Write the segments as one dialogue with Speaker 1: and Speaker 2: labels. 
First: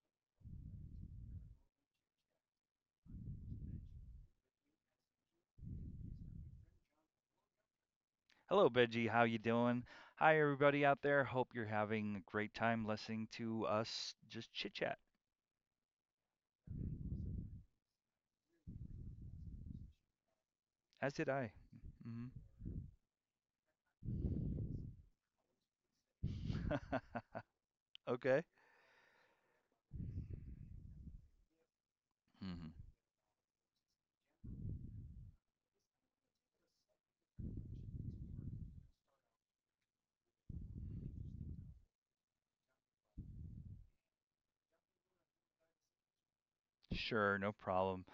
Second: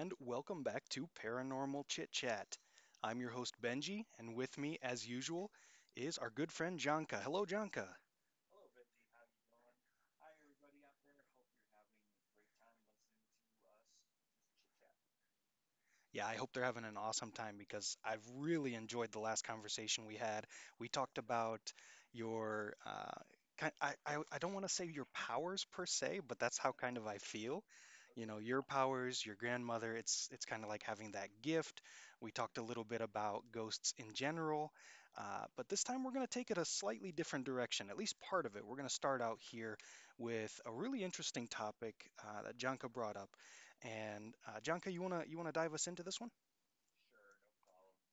Speaker 1: and welcome back to Paranormal Chit Chat. I'm your host, Benji, and with me, as usual, is our good friend Janka. Hello, Janka.
Speaker 2: Hello, Benji. How you doing? Hi, everybody out there. Hope you're having a great time listening to us just chit chat,
Speaker 1: Yeah, I hope they're having an awesome time because I've really enjoyed the last conversation we had. We
Speaker 2: as
Speaker 1: talked
Speaker 2: did I.
Speaker 1: about
Speaker 2: hmm
Speaker 1: your kind I don't want to say your powers per se, but that's how kind of I feel. You know,
Speaker 2: Okay.
Speaker 1: your powers, your grandmother, it's kind of like having that gift. We talked a
Speaker 2: hmm
Speaker 1: little bit about ghosts in general, but this time we're going to take it a slightly different direction, at least part of it. We're going to start out here with a really interesting topic that Janka brought up and Janka, you wanna dive us into this one?
Speaker 2: Sure, no problem.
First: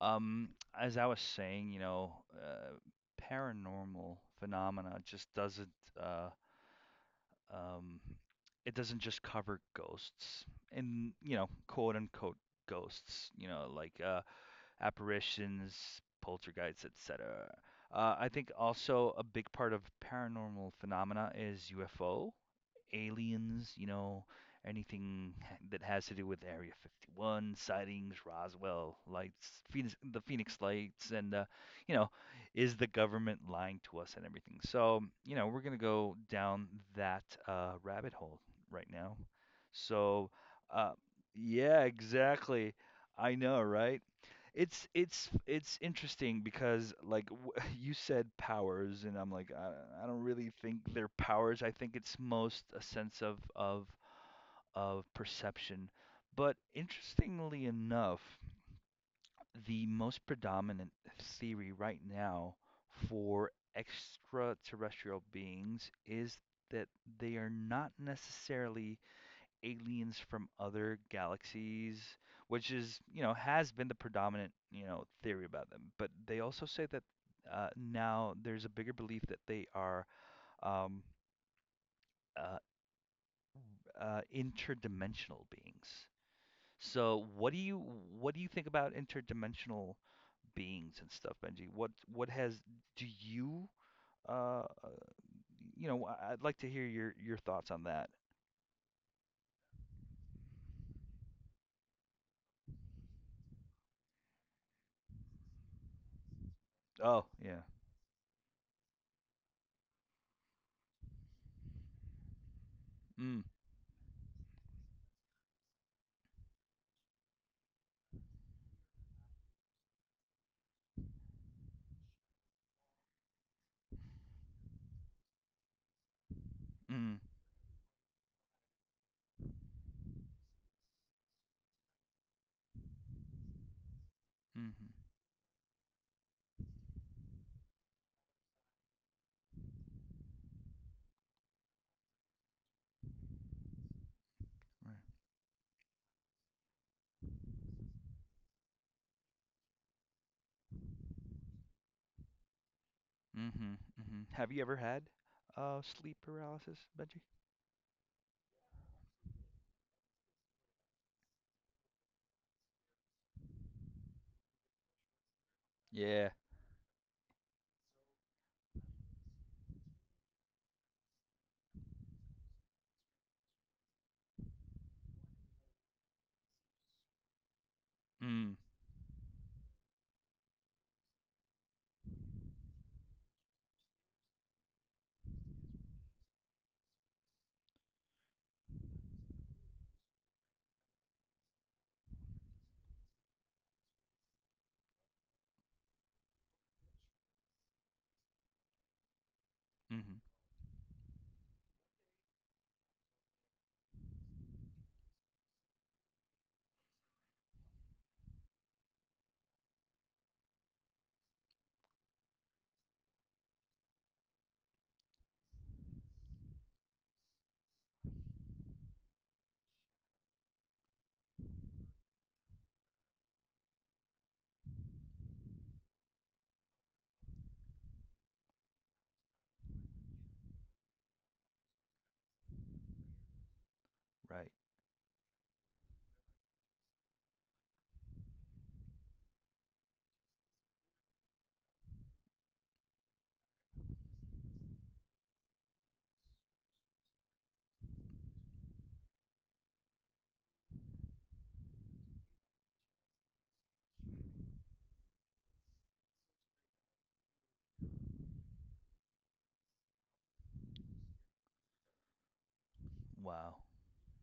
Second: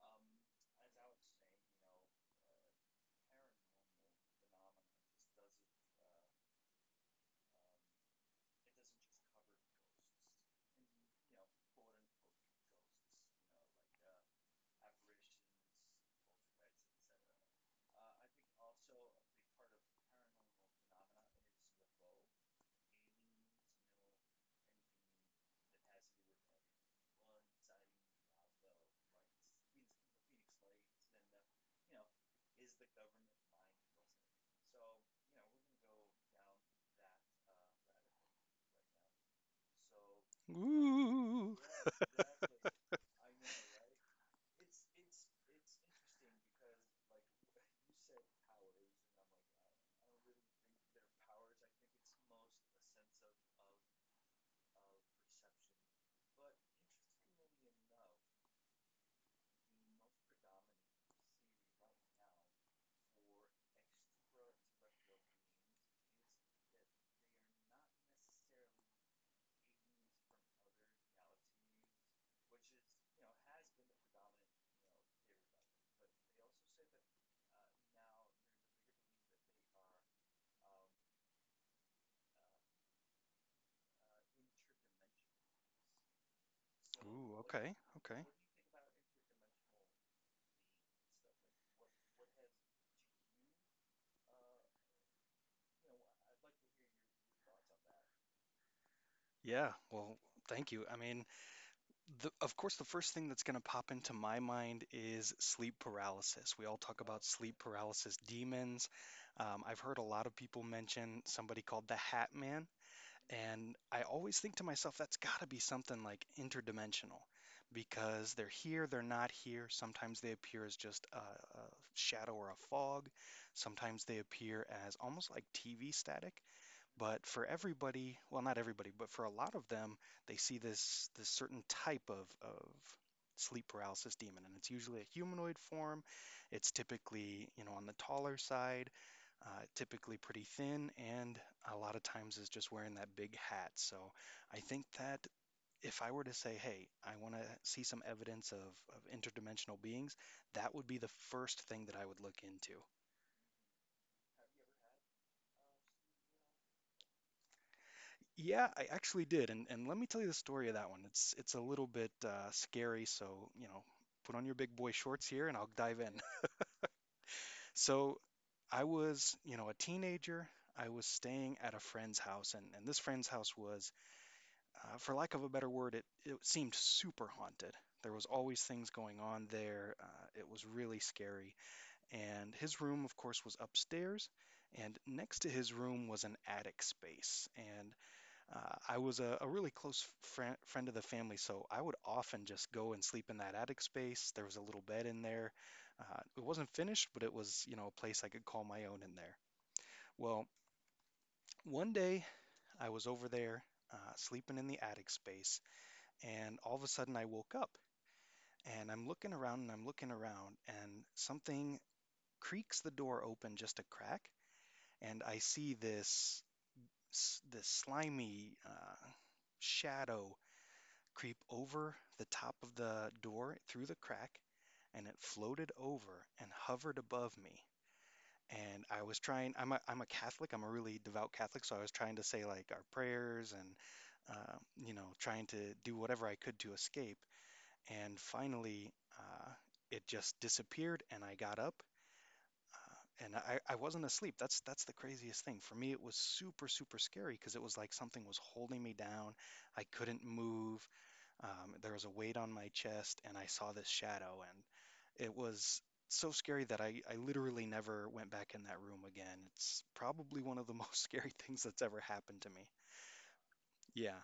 Speaker 2: Um, as I was saying, paranormal phenomena just uh, um, doesn't just cover ghosts and quote unquote ghosts. Apparitions, poltergeists, etc. I think also a big part of paranormal phenomena is UFO, aliens, you know, anything that has to do with Area 51 sightings, Roswell lights, Phoenix, the Phoenix lights, and you know, is the government lying to us and everything. So you know, we're gonna go down that rabbit hole right now. So uh,
Speaker 1: Ooh.
Speaker 2: yeah, exactly. I know, right? It's interesting because you said powers and I'm like I don't really think they're powers. I think it's most a sense of of perception. But interestingly enough, the most predominant theory right now for extraterrestrial beings is that they are not necessarily aliens from other galaxies, which is, you know, has been the predominant, you know, theory about them. But they also say that now there's a bigger belief that they are um, uh, interdimensional beings. So
Speaker 1: Ooh, okay, okay.
Speaker 2: what do you think about interdimensional beings and stuff, Benji? What has do you uh uh, you know, I- I'd like to hear your thoughts on that.
Speaker 1: Yeah, well, thank you. I mean, the, of course, the first thing that's going to pop into my mind is sleep paralysis. We all talk about
Speaker 2: Oh
Speaker 1: sleep
Speaker 2: yeah.
Speaker 1: paralysis demons. I've heard a lot of people mention somebody called the Hat Man.
Speaker 2: Mm
Speaker 1: And I always think to myself, that's got to be something like interdimensional because they're here, they're not here. Sometimes they appear as just a shadow or a fog. Sometimes they appear as almost like TV static.
Speaker 2: mm-hmm.
Speaker 1: But for everybody, well, not everybody, but for a lot of them, they see this certain type of sleep paralysis demon, and it's usually a humanoid form. It's typically, you know, on the taller side uh, typically pretty thin, and a lot of times is just wearing that big hat. So I think
Speaker 2: Right.
Speaker 1: that if I were to say, hey, I want to see some evidence of interdimensional beings, that would be the first thing that I would look into.
Speaker 2: Mhm, mhm. Have you ever had sleep paralysis, Benji?
Speaker 1: Yeah, I actually did, and let me tell you the story of that one. It's a little bit scary, so you know, put on your big boy shorts here, and I'll dive in.
Speaker 2: Yeah.
Speaker 1: So I was, you know, a teenager. I was staying at a friend's house, and this friend's house was for lack of a better word, it seemed super haunted. There was
Speaker 2: Mm,
Speaker 1: always things going on there. It was really scary. And his room, of course, was upstairs. And next to his room was an attic space. And I was a really close friend of the family, so I would often just go and sleep in that attic space. There was a little bed in there. It wasn't finished, but it was, you know, a place I could call my own in there.
Speaker 2: mhm.
Speaker 1: Well, one day I was over there sleeping in the attic space and all of a sudden, I woke up and I'm looking around and I'm looking around, and something creaks the door open just a crack. And I see this, this slimy shadow creep over the top of the door through the crack, and it floated over and hovered above me. And I was trying, I'm a Catholic, I'm a really devout Catholic, so I was trying to say like our prayers and,
Speaker 2: Right.
Speaker 1: uh, you know, trying to do whatever I could to escape. And finally, uh, it just disappeared, and I got up, and I wasn't asleep. That's the craziest thing. For me, it was super, super scary because it was like something was holding me down. I couldn't move. There was a weight on my chest, and I saw this shadow, and it was so scary that I literally never went back in that room again. It's probably one of the most scary things that's ever happened to me.
Speaker 2: Wow.
Speaker 1: Yeah.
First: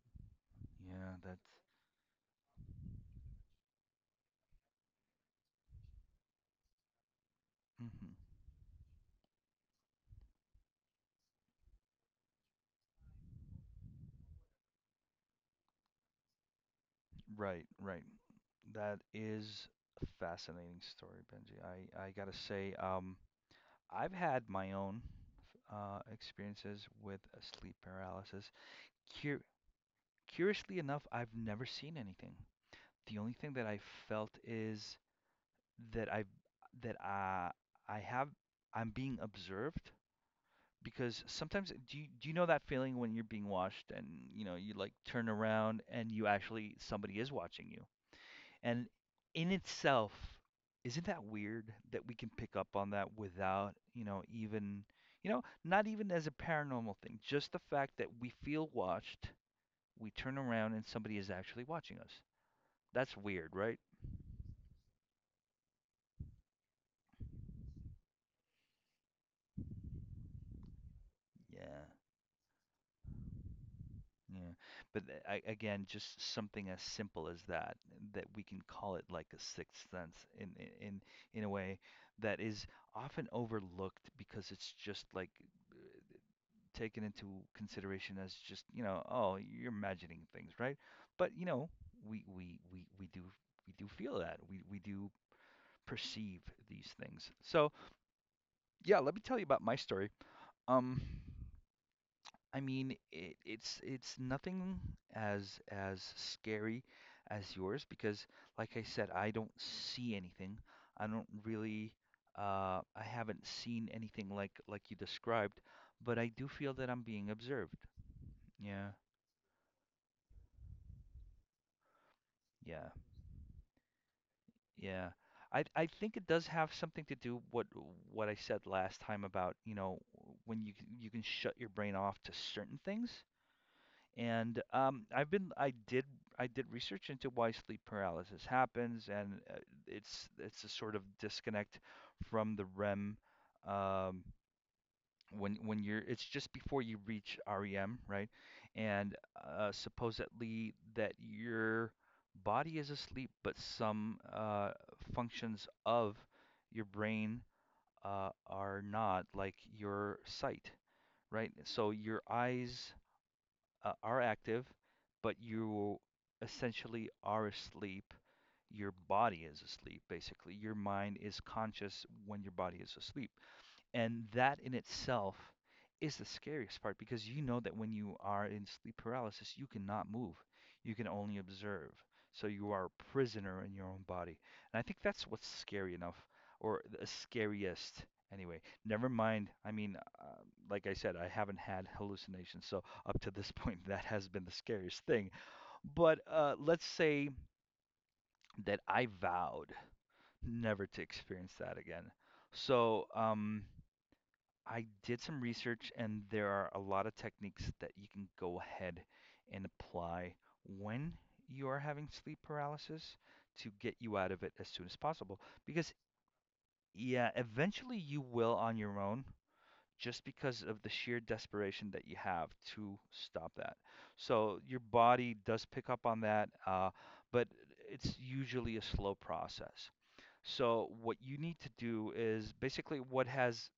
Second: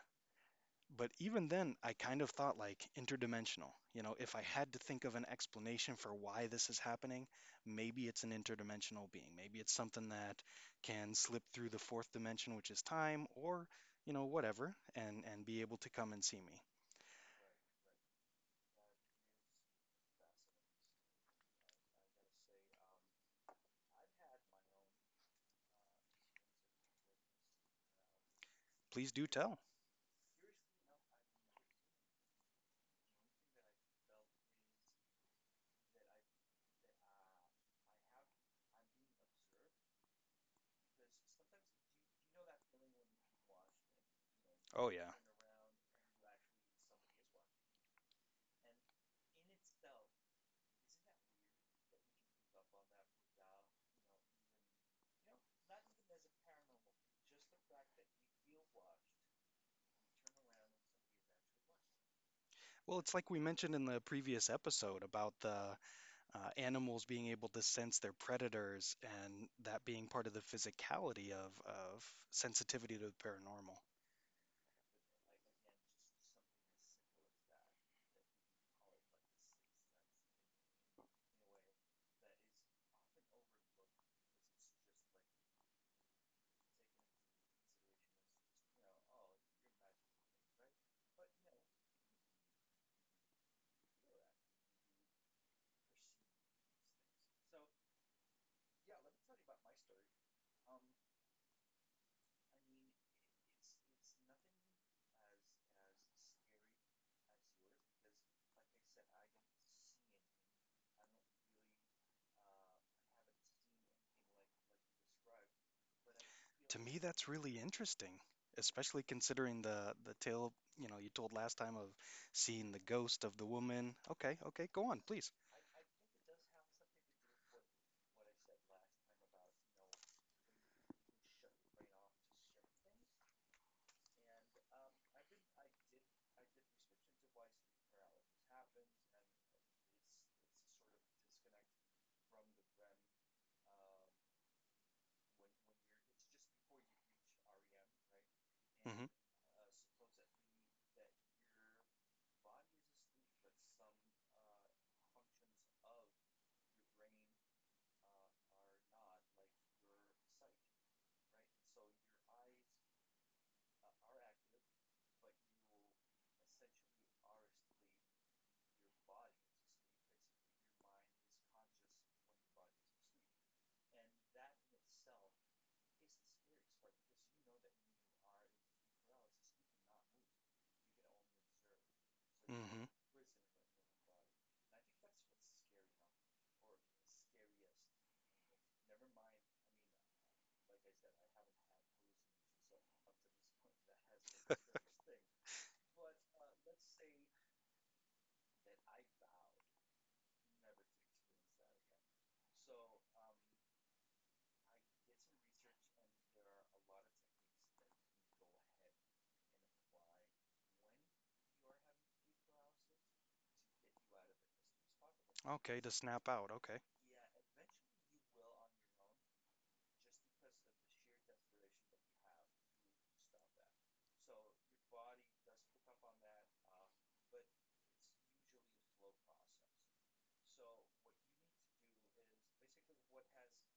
Speaker 1: But
Speaker 2: Yeah, that's
Speaker 1: even then, I kind of thought like interdimensional. You know, if I had to think of an explanation for why this is happening, maybe
Speaker 2: mhm.
Speaker 1: it's an interdimensional being. Maybe it's something that can slip through the fourth dimension, which is time, or, you know, whatever, and be able to come and see me.
Speaker 2: Right, right. That is a fascinating story, Benji. I gotta say, I've had my own experiences with sleep paralysis.
Speaker 1: Please do
Speaker 2: Cur-
Speaker 1: tell.
Speaker 2: curiously enough, I've never seen anything. The only thing that I felt is that I that I have I'm being observed. Because sometimes do do you know that feeling when you're being watched and you know you
Speaker 1: Oh
Speaker 2: like
Speaker 1: yeah.
Speaker 2: turn around and you actually somebody is watching you? And in itself, isn't that weird that we can pick up on that without, not even as a paranormal thing, just the fact that we feel watched, we turn around and somebody is actually watching us?
Speaker 1: Well, it's
Speaker 2: That's
Speaker 1: like we
Speaker 2: weird,
Speaker 1: mentioned
Speaker 2: right?
Speaker 1: in the previous episode about the animals being able to sense their predators and that being part of the physicality
Speaker 2: Yeah.
Speaker 1: of sensitivity to the paranormal.
Speaker 2: Yeah. I, again, just something as simple as that, that we can call it like a sixth sense in a way that is often overlooked because it's just like uh, taken into consideration as just, you know, oh, you're imagining things, right? But you know, we we we we do we do feel that. We do perceive these things. So, yeah, let me tell you about my story. Um I mean, it's nothing as as scary as yours because, like I said, I don't see anything. I don't really, I haven't seen anything like you described, but I do feel
Speaker 1: To
Speaker 2: that
Speaker 1: me,
Speaker 2: I'm being
Speaker 1: that's really
Speaker 2: observed.
Speaker 1: interesting,
Speaker 2: Yeah,
Speaker 1: especially considering the tale, you know, you told last time of seeing the
Speaker 2: yeah,
Speaker 1: ghost of the woman. Okay, okay, go on,
Speaker 2: yeah.
Speaker 1: please.
Speaker 2: I think it does have something to do what I said last time about, you know, you can shut your brain off to certain things. And I did research into why sleep paralysis happens, and it's a sort of disconnect from the REM um, when you're it's just before you reach REM, right?
Speaker 1: Mm-hmm.
Speaker 2: And supposedly that your body is asleep, but some functions of your brain are not, like your sight, right? So your eyes are active, but you essentially are asleep. Your body is asleep, basically. Your mind is conscious when your body is asleep. And that in itself is the scariest part because you know that when you are in sleep paralysis, you cannot move. You can only observe. So you
Speaker 1: Mm-hmm.
Speaker 2: are a prisoner in your own body. And I think that's what's scary enough, or the scariest anyway. Never mind. I mean, like I said, I haven't had hallucinations. So up to this point, that has been the scariest thing. But let's say that I vowed never to experience that again. So, I did some research, and there are a lot of techniques that you can go ahead and apply when you are having sleep paralysis to get you out of it as soon as possible.
Speaker 1: Okay, to
Speaker 2: Because,
Speaker 1: snap out. Okay.
Speaker 2: yeah, eventually you will on your own just because of the sheer desperation that you have to stop that. So your body does pick up on that, but it's usually a slow process. So what you need to do is basically what has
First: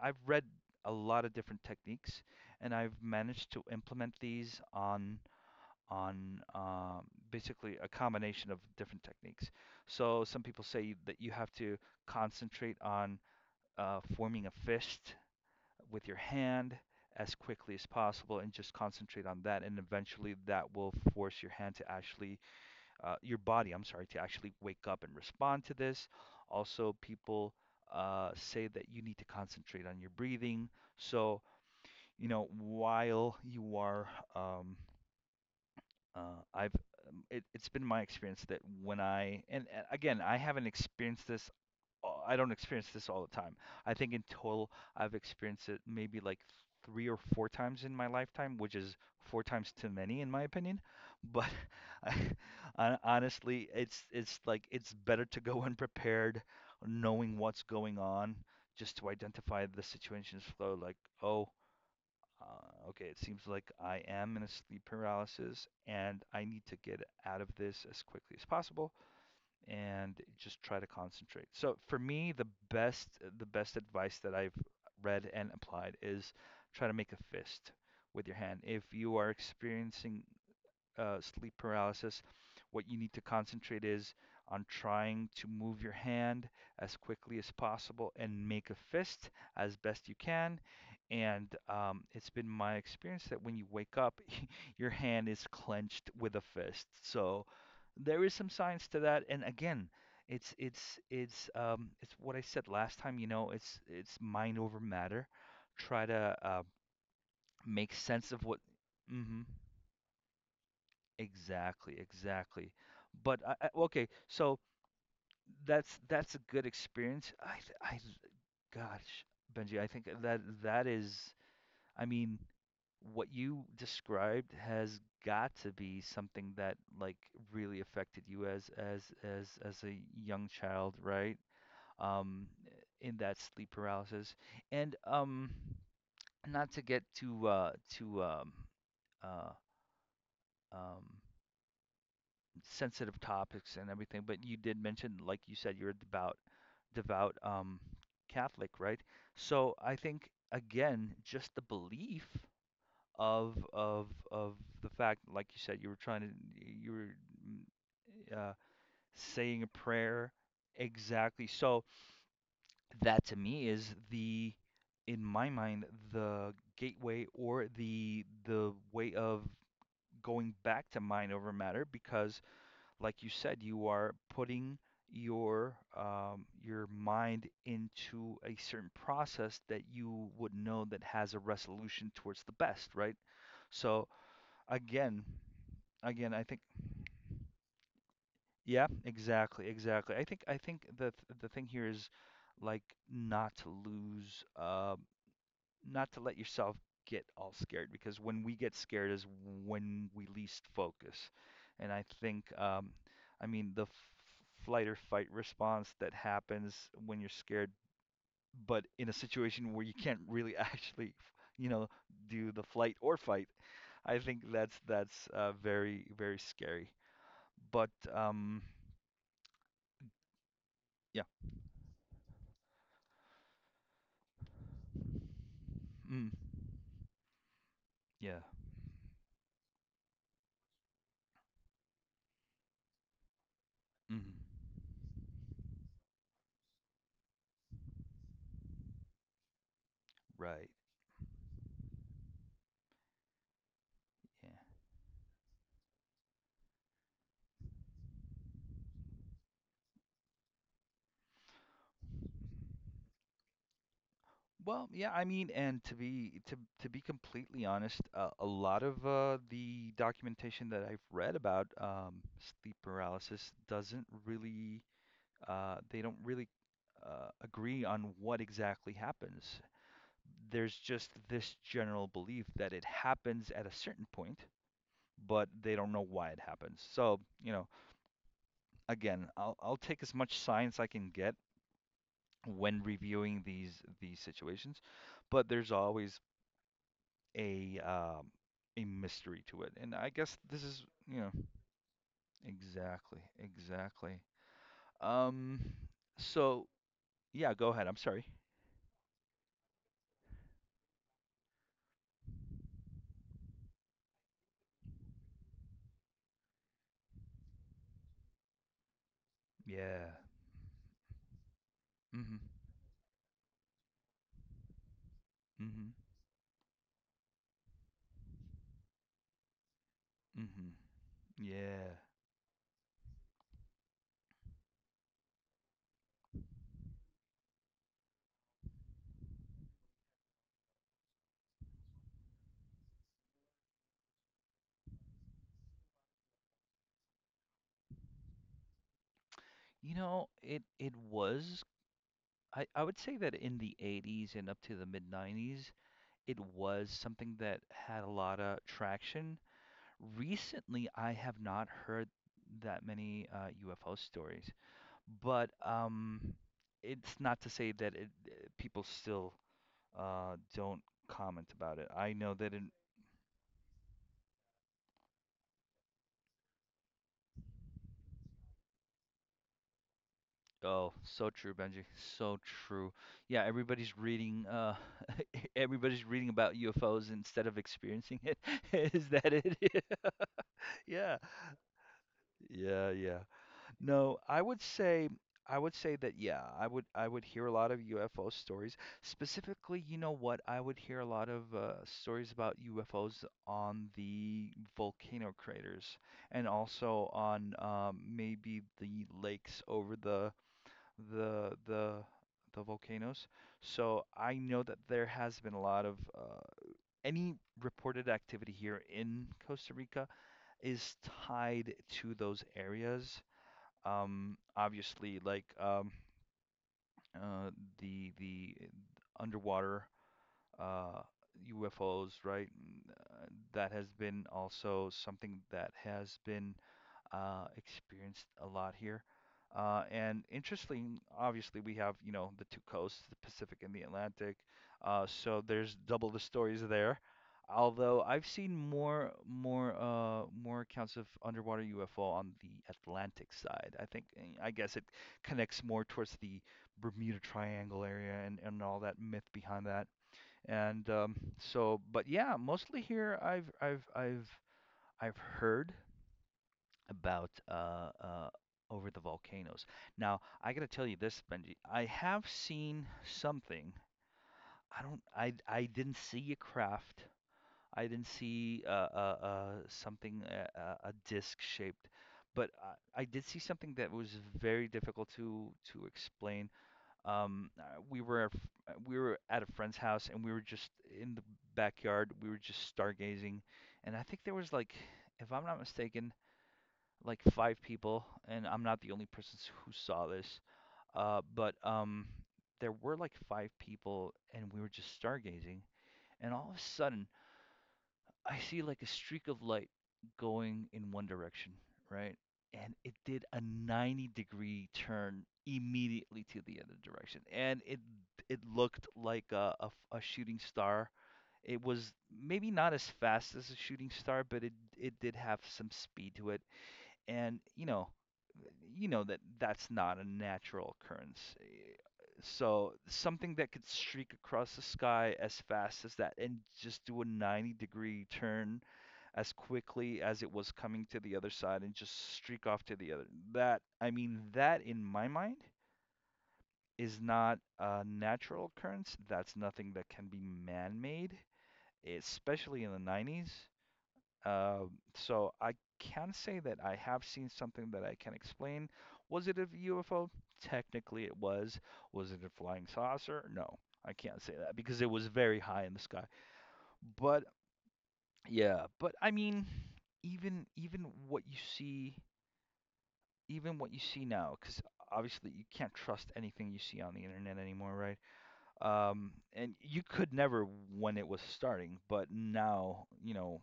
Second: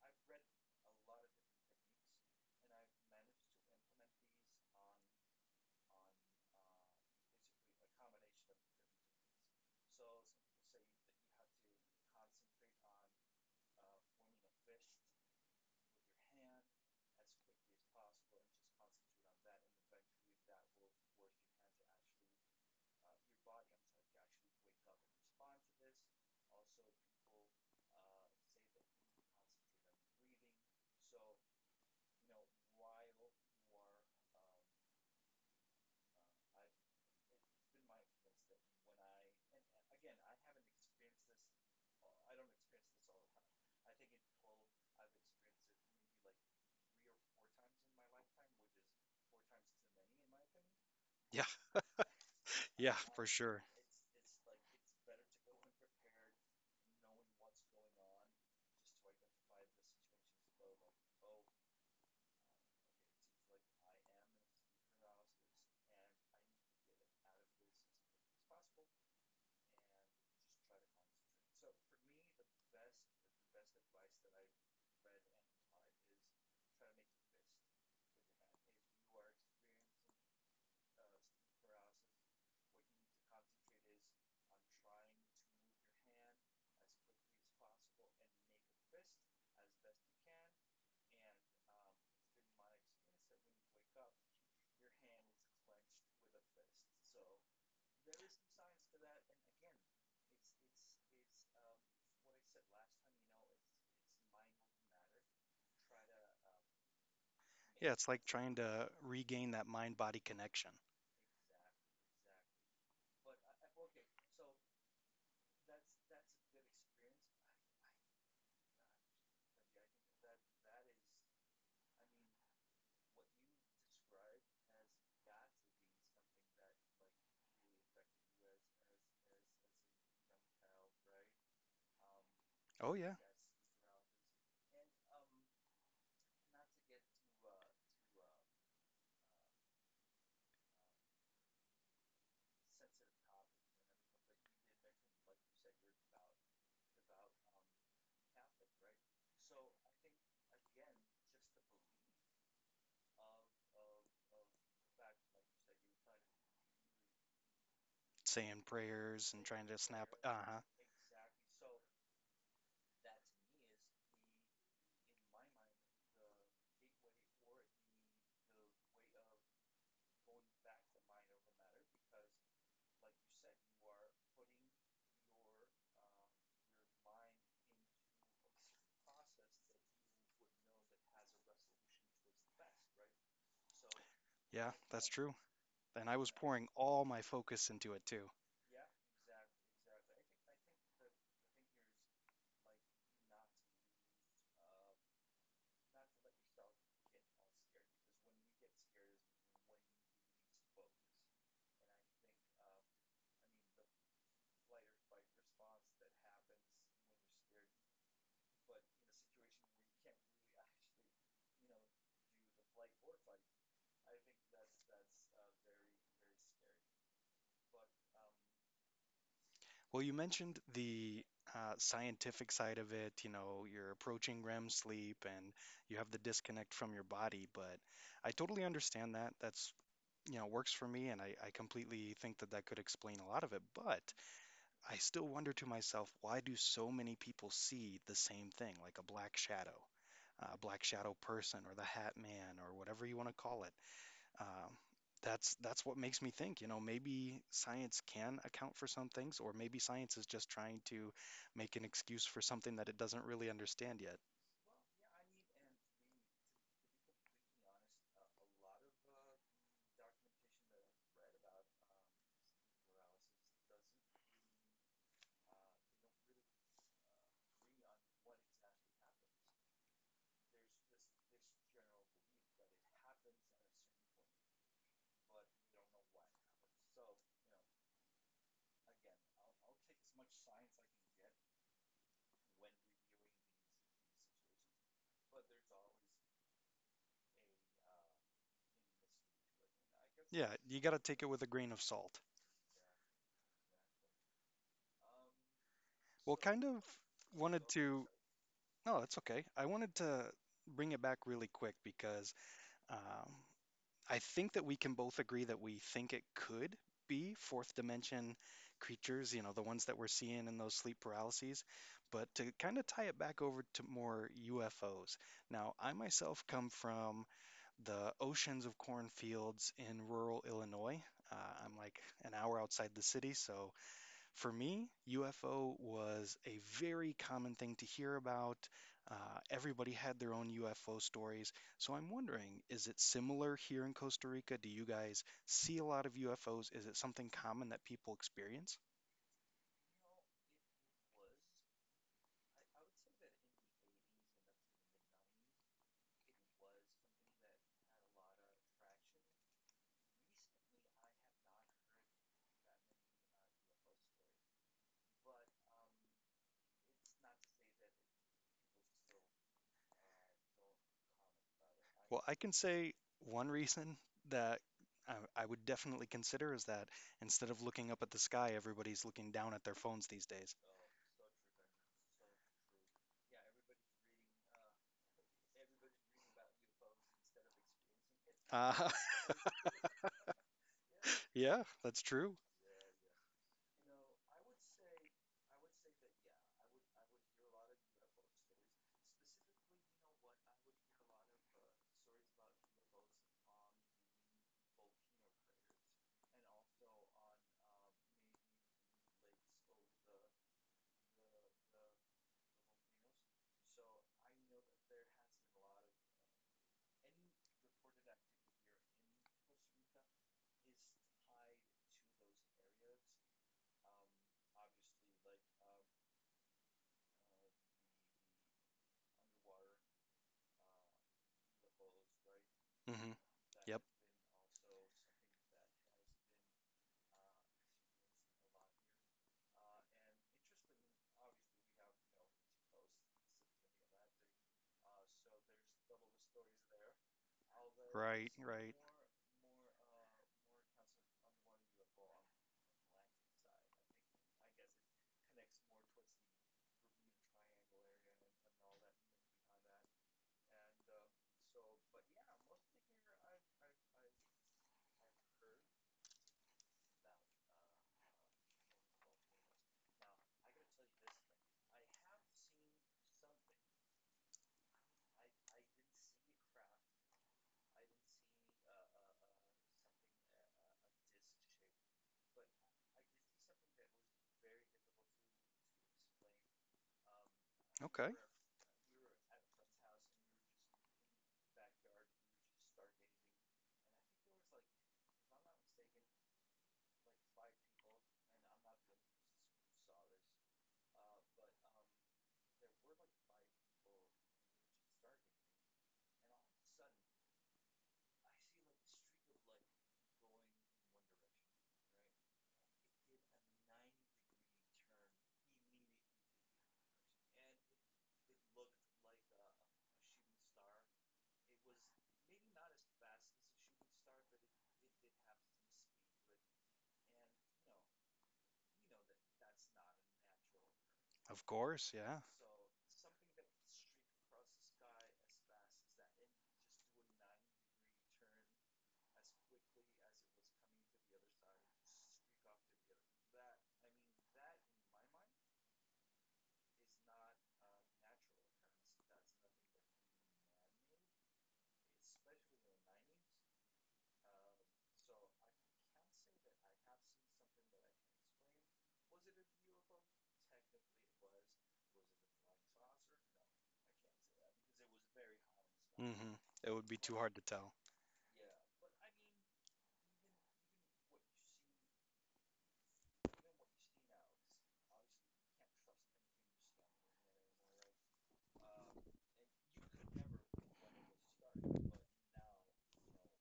Speaker 2: I've read a lot of different techniques, and I've managed to implement these on basically a combination of different techniques. So some people say that you have to concentrate on forming a fist with your hand as quickly as possible and just concentrate on that, and eventually that will force your hand to actually your body, I'm sorry, to actually wake up and respond to this. Also, people say that you need to concentrate on your breathing. So, you know, while you are, um, I've, it, it's been my experience that when and again, I haven't experienced this I don't experience this all the time. I think in total, I've experienced it maybe like three or four times in my lifetime, which is four times too many in my opinion.
Speaker 1: Yeah,
Speaker 2: But I,
Speaker 1: yeah, for sure.
Speaker 2: honestly, it's like it's better to go unprepared, knowing what's going on, just to identify the situation's flow. Like, oh, okay, it seems like I am in a sleep paralysis, and I need to get out of this as quickly as possible and just try to concentrate. So for me, the best advice that I've read and applied is try to make a fist with your hand. If you are experiencing sleep paralysis, what you need to concentrate is on trying to move your hand as quickly as possible and make a fist as best you can. And it's been my experience that when you wake up, your hand is clenched with a fist. So there is some science to that. And again, it's what I said last time. You know, it's mind over matter. Try to make
Speaker 1: Yeah, it's like
Speaker 2: sense of
Speaker 1: trying
Speaker 2: what.
Speaker 1: to
Speaker 2: Mm-hmm.
Speaker 1: regain that mind-body connection.
Speaker 2: Exactly, exactly. But okay, so that's a good experience. Gosh, Benji, I think that that is, I mean, what you described has got to be something that like really affected you as as a young child, right? Um,
Speaker 1: Oh yeah,
Speaker 2: in that sleep paralysis, and not to get too uh um sensitive topics and everything, but you did mention, like you said, you're a devout Catholic, right? So I think again, just the belief of the fact, like you said, you were trying to, you were
Speaker 1: saying prayers and
Speaker 2: saying a
Speaker 1: trying to snap.
Speaker 2: prayer
Speaker 1: Uh-huh.
Speaker 2: exactly. So that to me is the, in my mind, the gateway or the way of going back to mind over matter because like you said, you are putting your mind into a certain process that you would know that has a resolution towards the best, right? So
Speaker 1: Yeah, that's
Speaker 2: again,
Speaker 1: true. And I was
Speaker 2: again, I think
Speaker 1: pouring all my focus into it too.
Speaker 2: yeah, exactly, exactly. I think the thing here is like not to lose not to let yourself get all scared because when we get scared is when we least focus. And I think, I mean, flight or fight response that happens when you're scared, but in a situation where you can't really actually, you know, do the flight or fight, I think that's very very scary. But
Speaker 1: Well, you mentioned
Speaker 2: yeah,
Speaker 1: the scientific side of it. You know, you're approaching REM sleep and you have the
Speaker 2: mm,
Speaker 1: disconnect from your body, but I
Speaker 2: yeah,
Speaker 1: totally understand that. That's, you know, works for me, and I completely think that that could explain a lot of it. But
Speaker 2: mm,
Speaker 1: I still wonder to myself, why do so many people see the same thing, like a
Speaker 2: right,
Speaker 1: black shadow person, or the Hat Man, or whatever you want to call it?
Speaker 2: yeah.
Speaker 1: Um, that's what makes me think, you know, maybe science can account for some things, or maybe science is just trying to make an excuse for something that it doesn't really understand yet.
Speaker 2: Well, yeah, I mean, and to be completely honest, a lot of the documentation that I've read about sleep paralysis doesn't really they don't really agree on what exactly happens. There's just this general belief that it happens at a certain point, but they don't know why it happens. So, you know, again, I'll take as much science I can get when reviewing these situations, but there's always a um, a mystery to it. And I guess
Speaker 1: Yeah,
Speaker 2: this
Speaker 1: you
Speaker 2: is,
Speaker 1: got to
Speaker 2: you
Speaker 1: take it
Speaker 2: know,
Speaker 1: with a grain of salt.
Speaker 2: exactly, exactly. Um,
Speaker 1: Well, kind
Speaker 2: so
Speaker 1: of
Speaker 2: yeah, go
Speaker 1: wanted
Speaker 2: ahead. I'm
Speaker 1: to.
Speaker 2: sorry.
Speaker 1: No, that's okay. I wanted to bring it back really quick because um, I think that we can both agree that we think it could be fourth dimension creatures, you know, the ones that we're
Speaker 2: Yeah.
Speaker 1: seeing in those sleep paralyses. But to
Speaker 2: Mhm.
Speaker 1: kind of tie it back over to more UFOs. Now, I
Speaker 2: Mhm.
Speaker 1: myself come from the oceans of cornfields in rural
Speaker 2: Mhm.
Speaker 1: Illinois. Uh, I'm
Speaker 2: Yeah.
Speaker 1: like an hour outside the city, so for me, UFO was a very common thing to hear about. Uh, everybody had their own UFO stories. So I'm wondering, is it similar here in Costa Rica? Do you guys see a lot of UFOs? Is it something common that people experience?
Speaker 2: You know, it was I would say that in the '80s and up to the mid '90s, it was something that had a lot of traction. Recently, I have not heard that many UFO stories. But it's not to say people still don't comment about it. I
Speaker 1: Well,
Speaker 2: know
Speaker 1: I can
Speaker 2: that in
Speaker 1: say one reason that I would definitely consider is that instead of looking up at the sky, everybody's looking down at their phones these days.
Speaker 2: oh, so true, Benji, so true. Yeah, everybody's reading everybody's reading about UFOs instead of experiencing it.
Speaker 1: Uh,
Speaker 2: Is that it? Yeah.
Speaker 1: yeah, that's true.
Speaker 2: Yeah, yeah. No, I would say that yeah, I would hear a lot of UFO stories. Specifically, you know what? I would hear a lot of stories about UFOs on the volcano craters, and also on maybe the lakes over the the the the volcanoes. So I know that there has been a lot of any reported activity here in Costa Rica is tied to those areas, obviously, like uh, the underwater uh, UFOs, right?
Speaker 1: Hmm.
Speaker 2: That
Speaker 1: Yep.
Speaker 2: has been also something that has been experienced a lot here. And interesting, obviously, we have, you know, the two coasts, the Pacific and the Atlantic. So there's double the stories there. Although I've
Speaker 1: Right,
Speaker 2: seen
Speaker 1: right.
Speaker 2: more accounts of underwater UFO on the Atlantic side. I think I guess it connects more towards the Bermuda Triangle area, and all that myth behind that. But yeah, mostly here I've heard about over the volcanoes. Now, I got to tell you this, Benji. I have seen something. I don't. I didn't see a craft. I didn't see something a disc shaped, but I did see something that was very difficult to explain. Um, uh, we
Speaker 1: Okay.
Speaker 2: were f- we were at a friend's house, and we were just in the backyard. We were just stargazing, and I think there was like, if I'm not mistaken, like five people, and I'm not the only person who saw this. But There were like five people, and we were just stargazing. And all of a sudden, I see like a streak of light going in one direction, right? And it did a 90-degree turn immediately to the other direction, and it looked like a shooting star. It was maybe not as fast as a shooting star, but it did have some speed to it. And you know that that's not a natural occurrence.
Speaker 1: Of course, yeah.
Speaker 2: So something that could streak across the sky as fast as that and just do a 90-degree turn as quickly as it was coming to the other side and just streak off to the other. That I mean that in my mind is not a natural occurrence. That's nothing that can be man-made, especially in the 90s. So I can say that I have seen something that I can explain. Was it a UFO? Technically, it was. Was it a flying saucer? No, I can't say that because it was very high in the sky.
Speaker 1: Hmm. It would be too
Speaker 2: But
Speaker 1: hard to tell.
Speaker 2: yeah, but I mean, even what you see, even what you see now, because obviously you can't trust anything you see on the internet anymore, right? And you could never when it was starting, but now, you know,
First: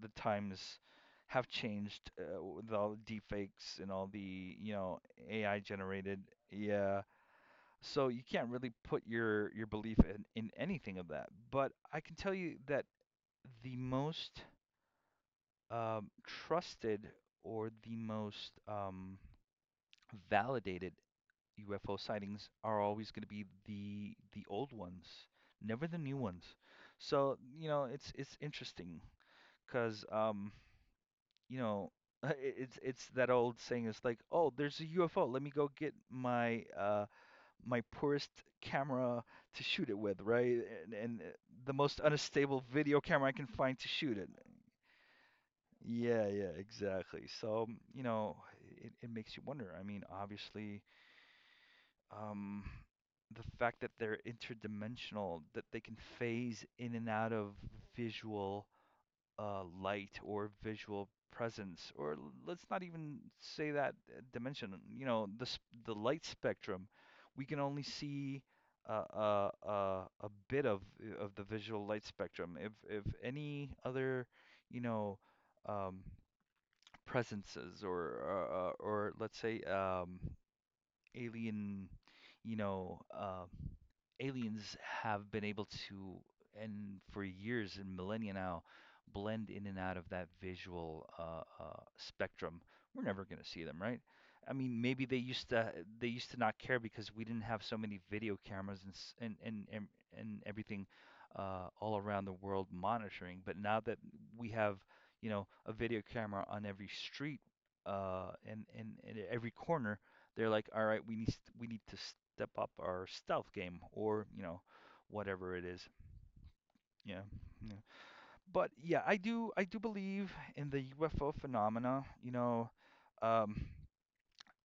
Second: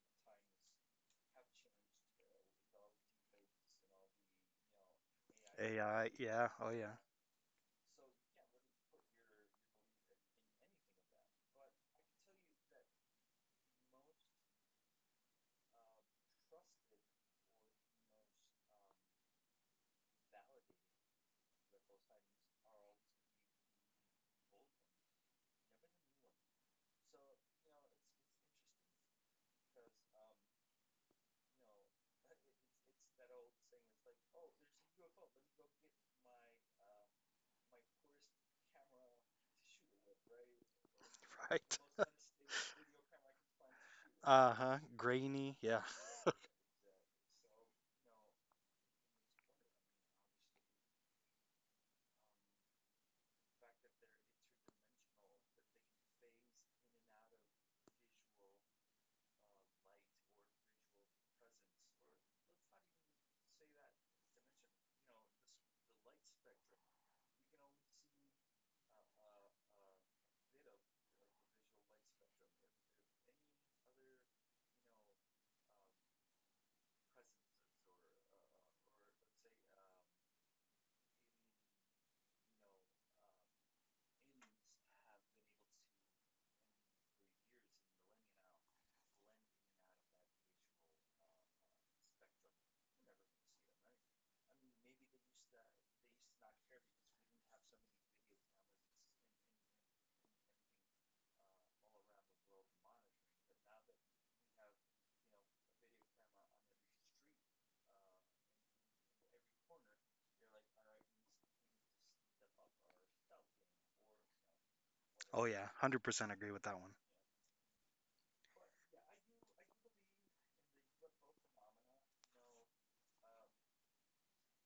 Speaker 2: the times have changed with all the deepfakes and all the, you know, AI
Speaker 1: AI,
Speaker 2: generated.
Speaker 1: yeah. Oh, yeah.
Speaker 2: Yeah. So you can't really put your belief in anything of that. But I can tell you that the most trusted or the most validated UFO sightings are always going to be the old ones, never the new ones. So, you know, it's interesting because you know, it's it's that old saying it's like, "Oh, there's a UFO. Let me go get my my poorest camera to shoot it with, right? And the
Speaker 1: Right.
Speaker 2: most unstable video camera I can find to shoot it."
Speaker 1: Uh-huh. Grainy. Yeah.
Speaker 2: Yeah, yeah, exactly. So, you know, it makes you wonder. I mean, obviously, um, the fact that they're interdimensional, that they can phase in and out of visual light or visual presence, or let's not even say that dimension. You know, the light spectrum, we can only see a bit of the visual light spectrum. If any other, you know, um, presences or let's say alien, you know, aliens have been able to, and for years and millennia now, blend in and out of that visual spectrum. We're never going to see them, right? I mean, maybe they used to not care because we didn't have so many video cameras and and everything all around the world monitoring. But now that we have, you know, a video camera on every street and every corner, they're like, all right, we need to step up our stealth game, or you know
Speaker 1: Oh
Speaker 2: whatever
Speaker 1: yeah,
Speaker 2: it is.
Speaker 1: 100% agree with that one.
Speaker 2: Yeah, yeah. But yeah, I do believe in the UFO phenomena. You know, um,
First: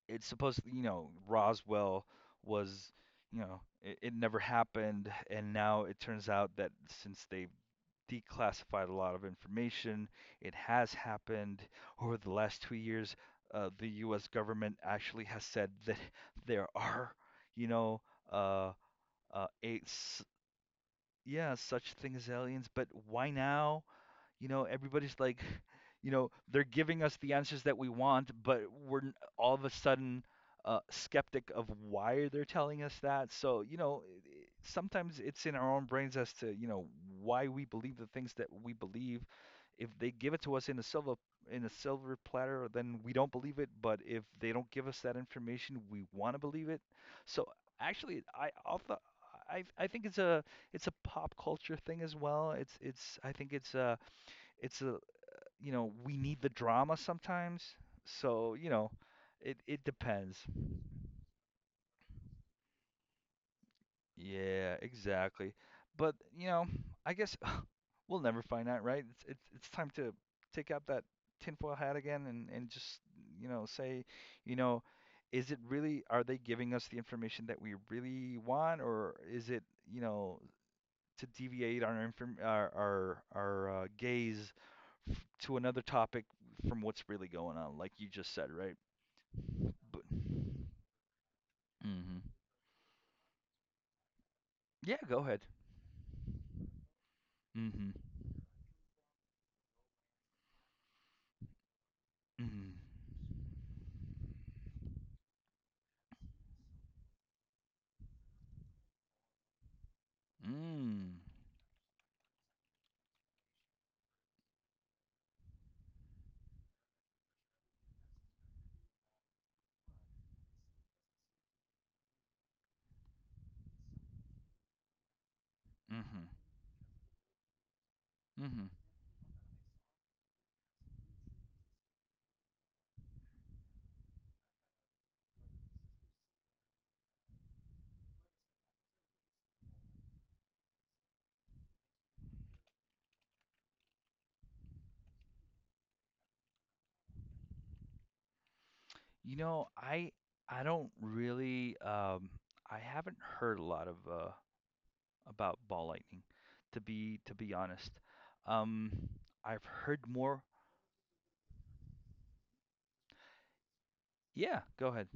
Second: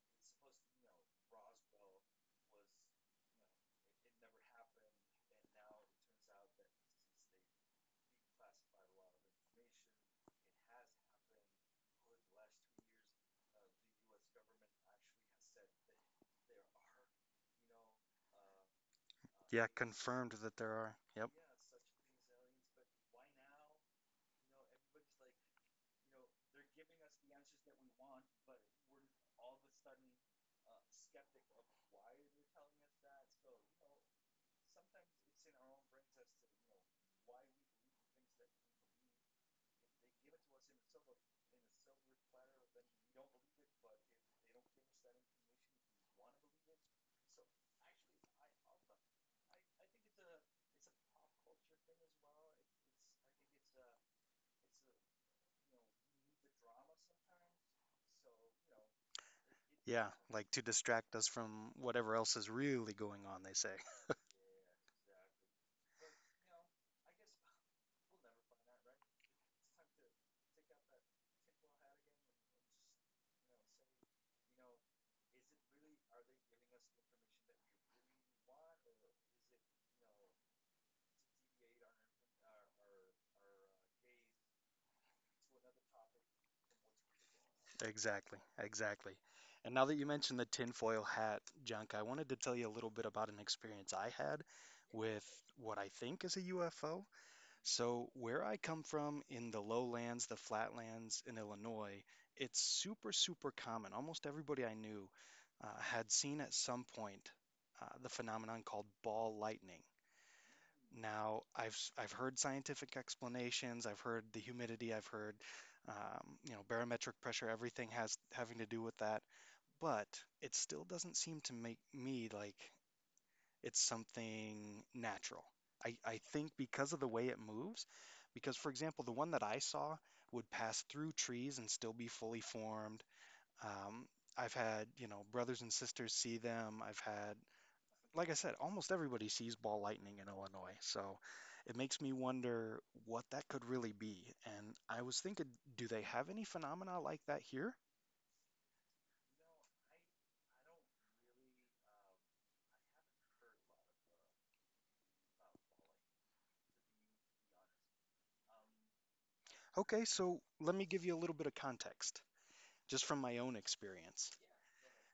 Speaker 2: it's supposed to, you know Roswell was you know it never happened, and now it turns out that since they declassified a lot of information. It has happened over the last 2 years. The U.S. government actually has said that there are, you know, uh, uh,
Speaker 1: Yeah,
Speaker 2: a, s-
Speaker 1: confirmed that there are. Yep.
Speaker 2: yeah, such thing as aliens. But why now? You know, everybody's like, you know, they're giving us the answers that we want, but all of a sudden skeptic of why they're telling us that. So, you know, sometimes it's in our own brains as to, you know, why we believe the things that we believe. If they give it to us in a silver platter, then we don't believe it. But if they don't give us that information, we want to believe it. So actually, I off the I think it's a pop culture thing as well. It's I think it's a you know, we need the drama sometimes. So, you know, it
Speaker 1: Yeah,
Speaker 2: depends.
Speaker 1: like to distract us from whatever else is really going on, they say.
Speaker 2: Yeah, exactly. But, you know, I guess we'll never find out, right? It's time to take out that tinfoil hat again, and just, you know, say, you know, is it really, are they giving us the information that we really want, or is it, you know, to deviate our inform our gaze to another topic from what's really going on, like you just
Speaker 1: Exactly,
Speaker 2: said, right?
Speaker 1: exactly. And now that
Speaker 2: But
Speaker 1: you mentioned the tinfoil hat junk, I
Speaker 2: hmm,
Speaker 1: wanted to tell you a little bit about an experience I had
Speaker 2: yeah, go
Speaker 1: with
Speaker 2: ahead.
Speaker 1: what I think is a UFO.
Speaker 2: Mm-hmm.
Speaker 1: So, where I come from in the lowlands, the flatlands in Illinois, it's
Speaker 2: Mm-hmm.
Speaker 1: super, super common. Almost everybody I knew had seen at some point the phenomenon called ball lightning.
Speaker 2: Mm.
Speaker 1: Now, I've heard scientific explanations. I've heard the humidity. I've heard, you know, barometric pressure. Everything has having to do with that, but it still doesn't seem to make me like it's something natural. I
Speaker 2: Mm-hmm.
Speaker 1: think because of the way it moves, because
Speaker 2: Mm-hmm.
Speaker 1: for example, the one that I saw would pass through trees and still be fully formed. Um, I've had, you know, brothers and sisters see them. I've had, like I said, almost everybody sees ball lightning in Illinois. So it makes me wonder what that could really be. And I was thinking, do they have any phenomena like that here?
Speaker 2: You know, I don't really I haven't heard a lot of about ball lightning, to be honest. Um, I've heard
Speaker 1: Okay,
Speaker 2: more.
Speaker 1: so let me give you a little bit of context, just from my own experience.
Speaker 2: Yeah, go ahead.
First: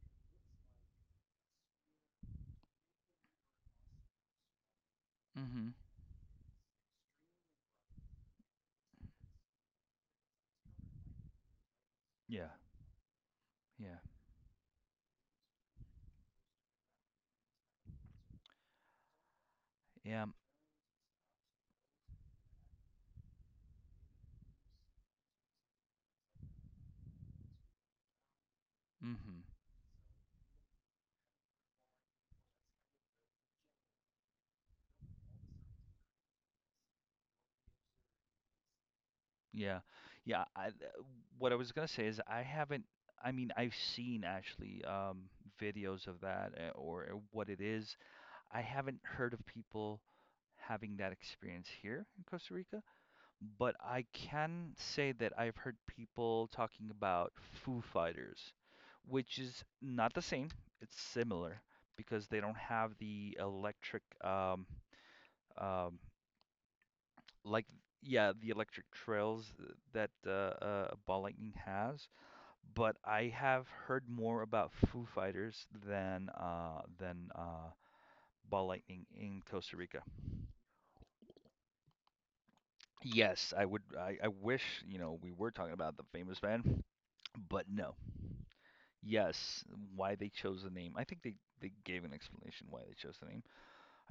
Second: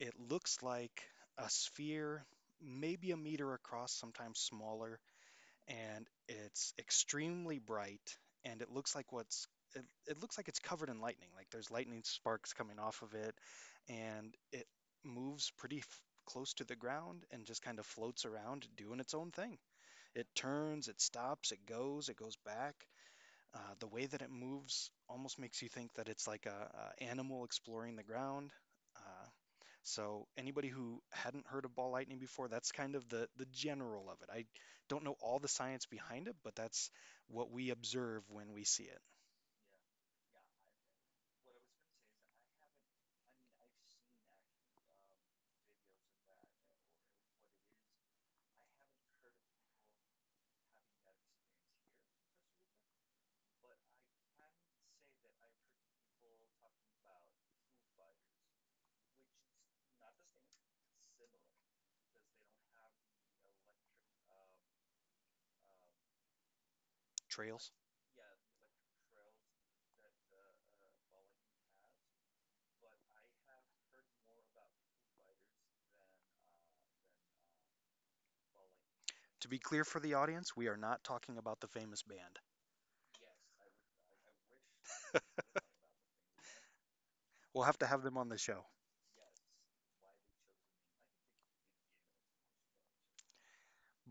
Speaker 1: It looks like a sphere, maybe a meter across, sometimes smaller,
Speaker 2: Mm-hmm.
Speaker 1: and it's extremely bright, and it looks like what's it, it looks like it's covered in lightning. Like there's lightning
Speaker 2: Yeah,
Speaker 1: sparks coming off of it,
Speaker 2: yeah,
Speaker 1: and it moves pretty f close to the ground and just kind of floats around doing its own thing. It
Speaker 2: yeah.
Speaker 1: turns, it stops, it goes back. The way that it moves almost makes you think that it's like a animal exploring the ground. Uh,
Speaker 2: Mm-hmm.
Speaker 1: so anybody who hadn't heard of ball lightning before, that's kind of the general of it. I don't know all the science behind it, but that's what we observe when we see it.
Speaker 2: Yeah. Yeah, I th- what I was gonna say is I haven't I mean, I've seen actually videos of that or what it is. I haven't heard of people having that experience here in Costa Rica, but I can say that I've heard people talking about Foo Fighters, which is not the same. It's similar because they don't have the electric um like
Speaker 1: Trails.
Speaker 2: yeah, the electric trails that Ball Lightning has, but I have heard more about Foo Fighters than Ball Lightning in
Speaker 1: To be
Speaker 2: Costa
Speaker 1: clear for
Speaker 2: Rica.
Speaker 1: the audience, we are not talking about the famous band.
Speaker 2: Yes, I would. I wish you know we were talking about the famous band,
Speaker 1: We'll
Speaker 2: but
Speaker 1: have to
Speaker 2: no.
Speaker 1: have them on the show.
Speaker 2: Yes, why they chose the name? I think they gave an explanation why they chose the name.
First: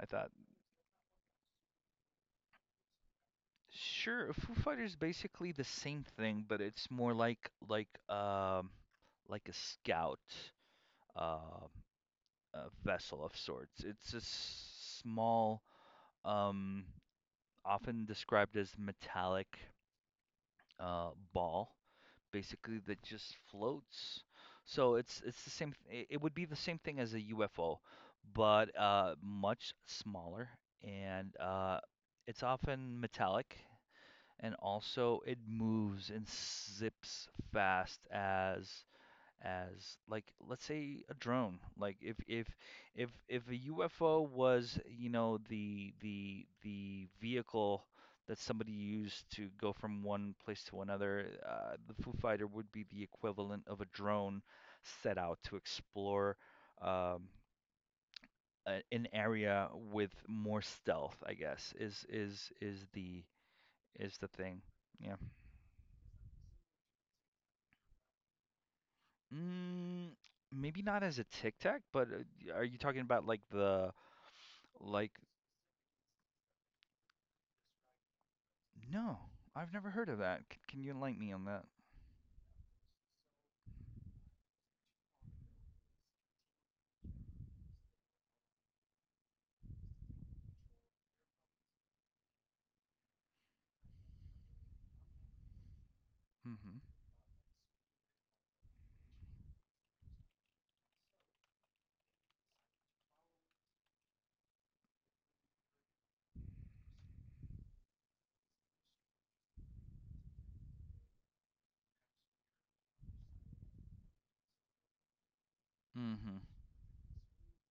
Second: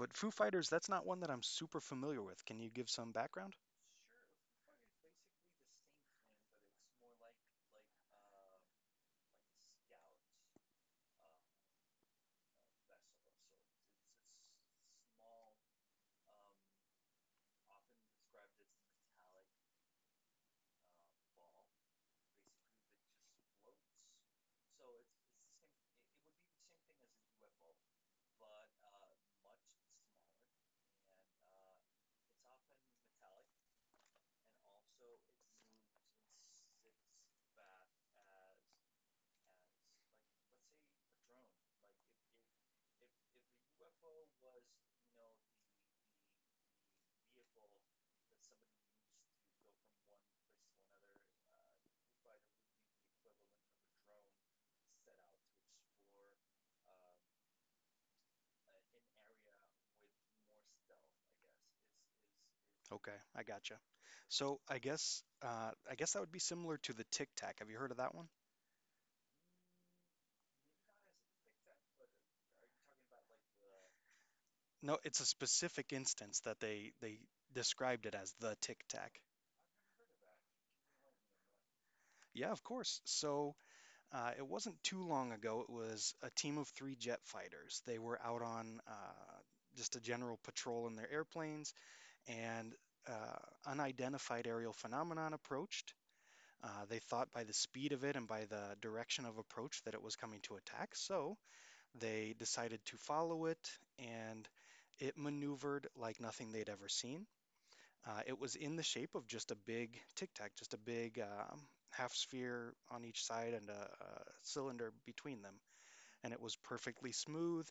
Speaker 2: I thought
Speaker 1: Foo Fighters, that's not one that I'm super familiar with. Can you give some background?
Speaker 2: Sure, Foo Fighters basically the same thing, but it's more like like a scout uh, a vessel of sorts. It's a small, um, often described as metallic ball, basically that just floats. So it's the same. It would be the same thing as a UFO, but much smaller, and it's often metallic, and also it moves and zips fast as like let's say a drone like if a UFO was you know the vehicle that somebody used to go from one place to another, the Foo Fighter would be the equivalent of a drone set out to explore um, an area with more stealth, I guess is
Speaker 1: Okay,
Speaker 2: the
Speaker 1: I gotcha.
Speaker 2: is the
Speaker 1: So
Speaker 2: thing. Yeah,
Speaker 1: I guess that would be similar to the Tic Tac. Have you heard of that one?
Speaker 2: mm, maybe not as a tic tac, but are you talking about
Speaker 1: No,
Speaker 2: Like,
Speaker 1: it's a specific instance that they described it as the Tic
Speaker 2: no,
Speaker 1: Tac.
Speaker 2: I've never heard of that. Can you enlighten me on that?
Speaker 1: Yeah, of course. So it wasn't too long ago. It was a team of three jet fighters. They were out on just a general patrol in their airplanes, and unidentified aerial phenomenon approached.
Speaker 2: Mm-hmm.
Speaker 1: They thought by the speed of it and by the direction of approach that it was coming to attack. So they decided to follow it, and it maneuvered like nothing they'd ever seen. It was in the shape of just a big tic tac, just a big half sphere on each side and a cylinder between them. And
Speaker 2: Mm-hmm.
Speaker 1: it was perfectly smooth.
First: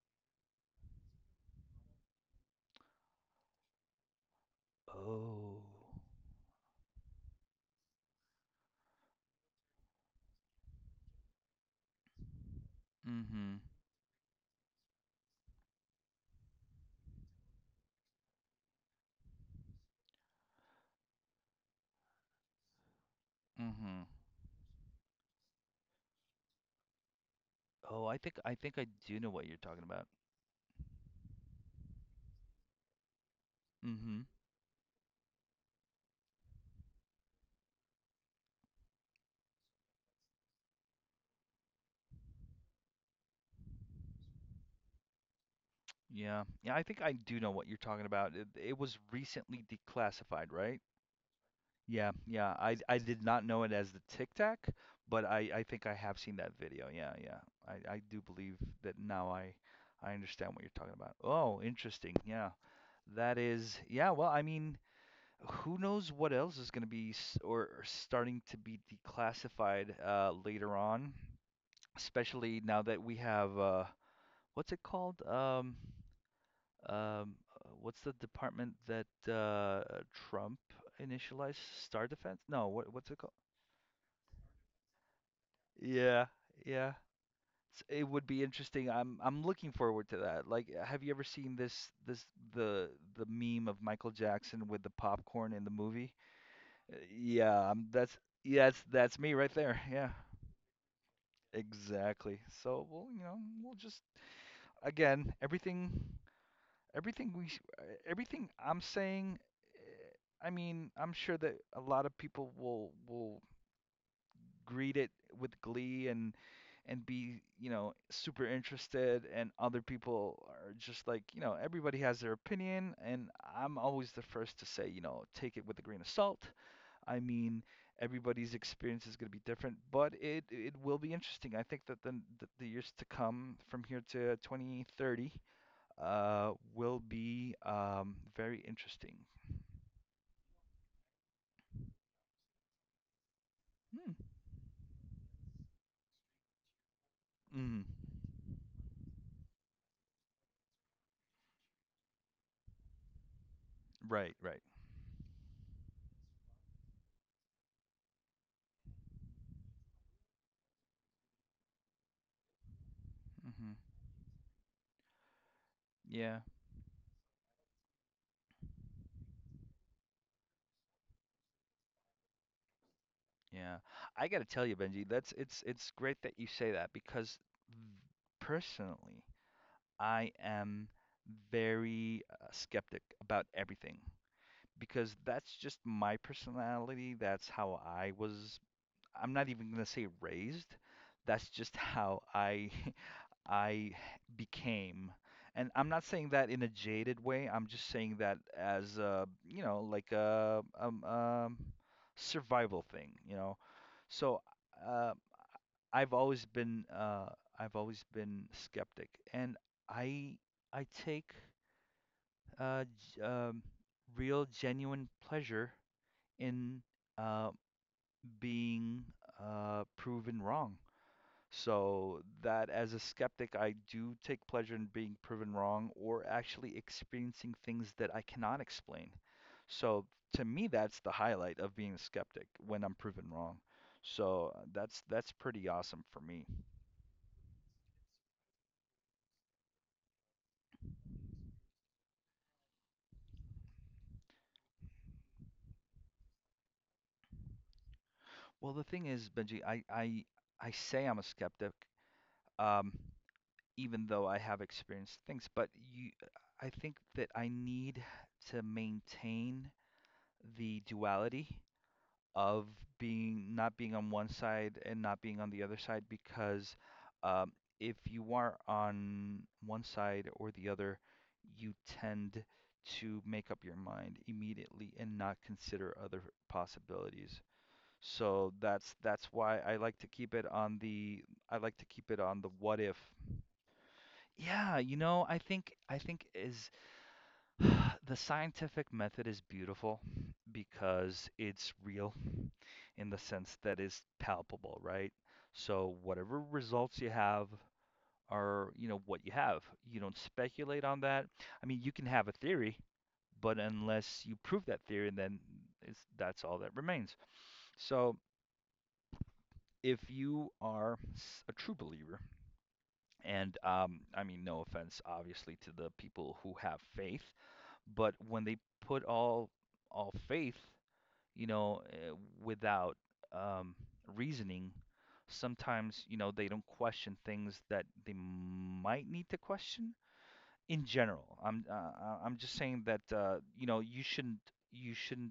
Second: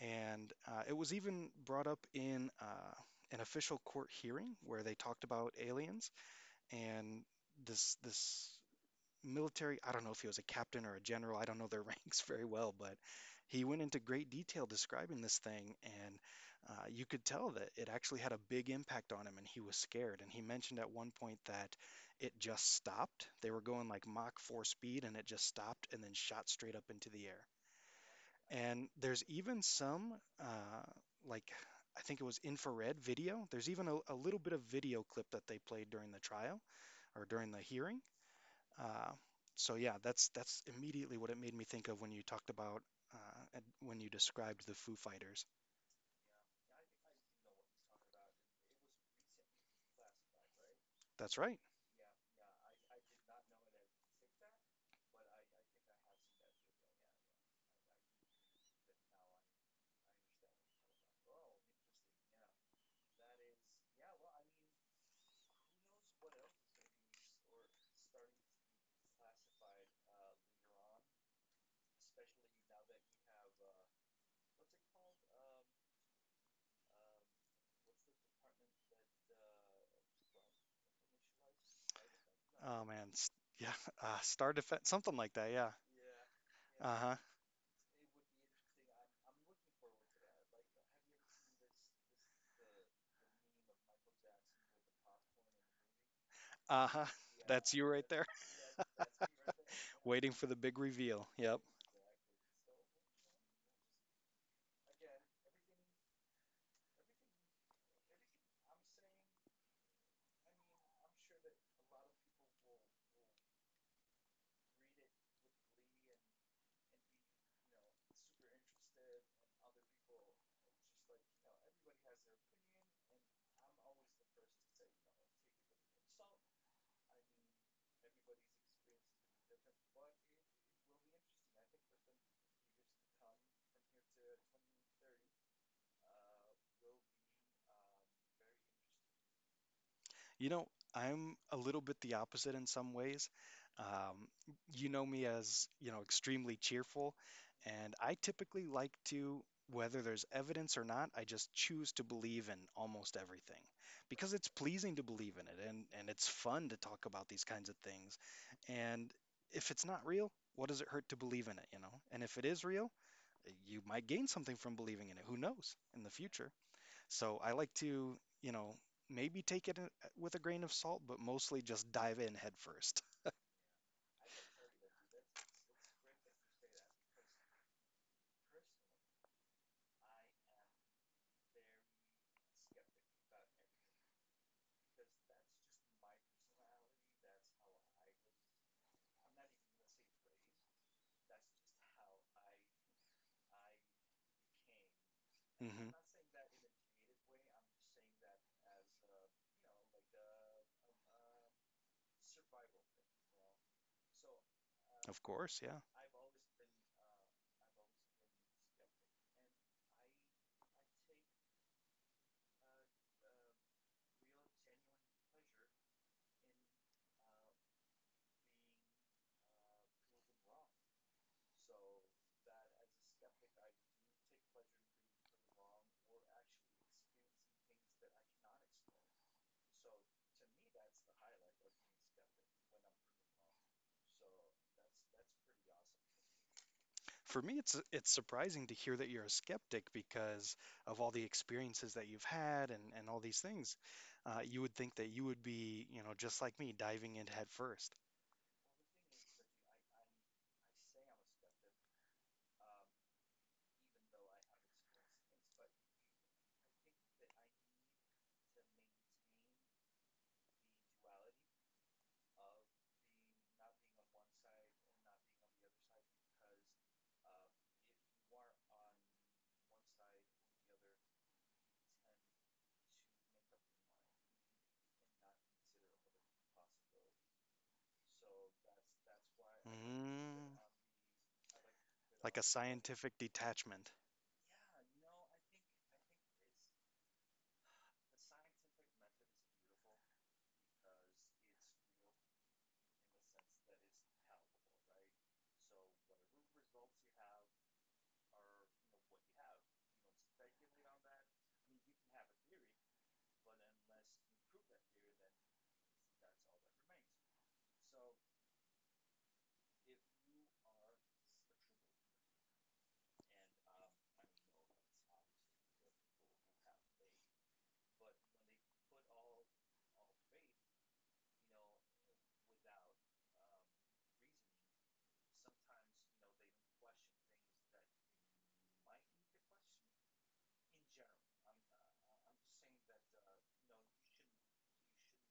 Speaker 1: And it was even brought up in an official court hearing where they talked about
Speaker 2: Oh.
Speaker 1: aliens. And this military, I don't know if he was a captain or a general, I don't know their ranks very well, but
Speaker 2: Mm-hmm.
Speaker 1: he went into great detail describing this thing, and you could tell that it actually had a big impact on him, and he was scared. And he mentioned at one point that it just stopped. They were going like
Speaker 2: Mm-hmm.
Speaker 1: Mach 4 speed, and it just stopped and then shot straight up into the air.
Speaker 2: Oh, I think
Speaker 1: And
Speaker 2: I do
Speaker 1: there's
Speaker 2: know what you're
Speaker 1: even
Speaker 2: talking about.
Speaker 1: some, uh, like, I think it was infrared video. There's even a
Speaker 2: Mm-hmm.
Speaker 1: little bit of video clip that they played during the trial or during the hearing, uh, so yeah, that's immediately what it made me think of when you talked about and when you described the Foo Fighters.
Speaker 2: Yeah. Yeah, I think I do know what you're talking about. It was recently declassified, right?
Speaker 1: That's right.
Speaker 2: Yeah, yeah. I did not know it as the Tic Tac, but I think I have seen that video. Yeah, yeah. I do believe that now I understand what you're talking about. Oh, interesting. Yeah. That is, yeah, well, I mean, who knows what else is going to be or starting to be declassified later on, especially now that we have what's it called? Um, uh, what's the department that Trump initialized? Star Defense? No,
Speaker 1: Oh man,
Speaker 2: what's it called?
Speaker 1: Yeah, Star Defense, something like that. Yeah.
Speaker 2: Yeah, yeah.
Speaker 1: Uh-huh.
Speaker 2: It would be interesting. I'm looking forward to that. Like, have you ever seen this this the the meme of Michael Jackson with the popcorn in the movie?
Speaker 1: Uh-huh.
Speaker 2: Yeah,
Speaker 1: That's you right
Speaker 2: that's
Speaker 1: there,
Speaker 2: yeah, that's me right there. Yeah,
Speaker 1: waiting for the big reveal. Yep.
Speaker 2: exactly. So we'll, you know, we'll just again, everything everything I'm saying. I mean, I'm sure that a lot of people will greet it with glee and be, you know, super interested, and other people are just like, you know, everybody has their opinion, and I'm always the first to say, you know, take it with a grain of salt. I mean, everybody's experience is going to be different, but it will be interesting. I think that the years to come from here to 2030 will be very interesting.
Speaker 1: You know, I'm a little bit the opposite in some ways.
Speaker 2: Hmm.
Speaker 1: Um, you know me as, you know, extremely cheerful,
Speaker 2: Mm,
Speaker 1: and I typically like to, whether there's evidence or not, I just choose to believe in almost everything because
Speaker 2: right,
Speaker 1: it's
Speaker 2: right.
Speaker 1: pleasing to believe in it and it's fun to talk about these kinds of things. And if it's not real, what does it hurt to believe in it, you know? And if it is real, eh,
Speaker 2: Hmm.
Speaker 1: you might gain something from believing in it. Who knows in the
Speaker 2: Yeah,
Speaker 1: future? So I like to, you know, maybe with a grain of salt, but mostly just dive in head 1st.
Speaker 2: yeah. I gotta tell you, Benji, that's it's great that you say that because v- personally, I am very skeptic about everything because that's just my personality. That's how I was. I'm not even gonna say raised. That's just how I I became. And I'm
Speaker 1: Hmm.
Speaker 2: not saying that in a jaded way. I'm just saying that as a, you know, like a survival thing, you know. So uh,
Speaker 1: Of course, yeah.
Speaker 2: I've always been uh, I've always been skeptic, and I I take uh, g- um, real genuine pleasure in uh, being proven wrong. So that as a skeptic, I do take pleasure in being proven wrong or actually experiencing things that I cannot explain. So to me, that's the highlight of being a skeptic when I'm proven wrong. So that's pretty awesome for me.
Speaker 1: For me, it's surprising to hear that you're a skeptic because of all the experiences that you've had, and, all these things. You would think that you would be, you know, just like me, diving in head first.
Speaker 2: Well, the thing is, Benji, I say I'm a skeptic, um, even though I have experienced things, I think that I need to maintain the duality of being not being on one side and not being on the other side because um, if you are on one side or the other, you tend to make up your mind immediately and not consider other possibilities. So that's why
Speaker 1: Mm,
Speaker 2: I like to keep it
Speaker 1: like
Speaker 2: on
Speaker 1: a
Speaker 2: the what if.
Speaker 1: scientific detachment.
Speaker 2: Yeah, you know, I think is the scientific method is beautiful because it's real in the sense that is palpable, right? So whatever results you have are, you know, what you have. You don't speculate on that. I mean, you can have a theory, but unless you prove that theory, then that's all that remains. So if you are a true believer, and I mean, no offense, obviously, to the people who have faith, but when they put all faith, you know, without um, reasoning. Sometimes, you know, they don't question things that they might need to question. In general, I'm just saying that you know, you shouldn't you shouldn't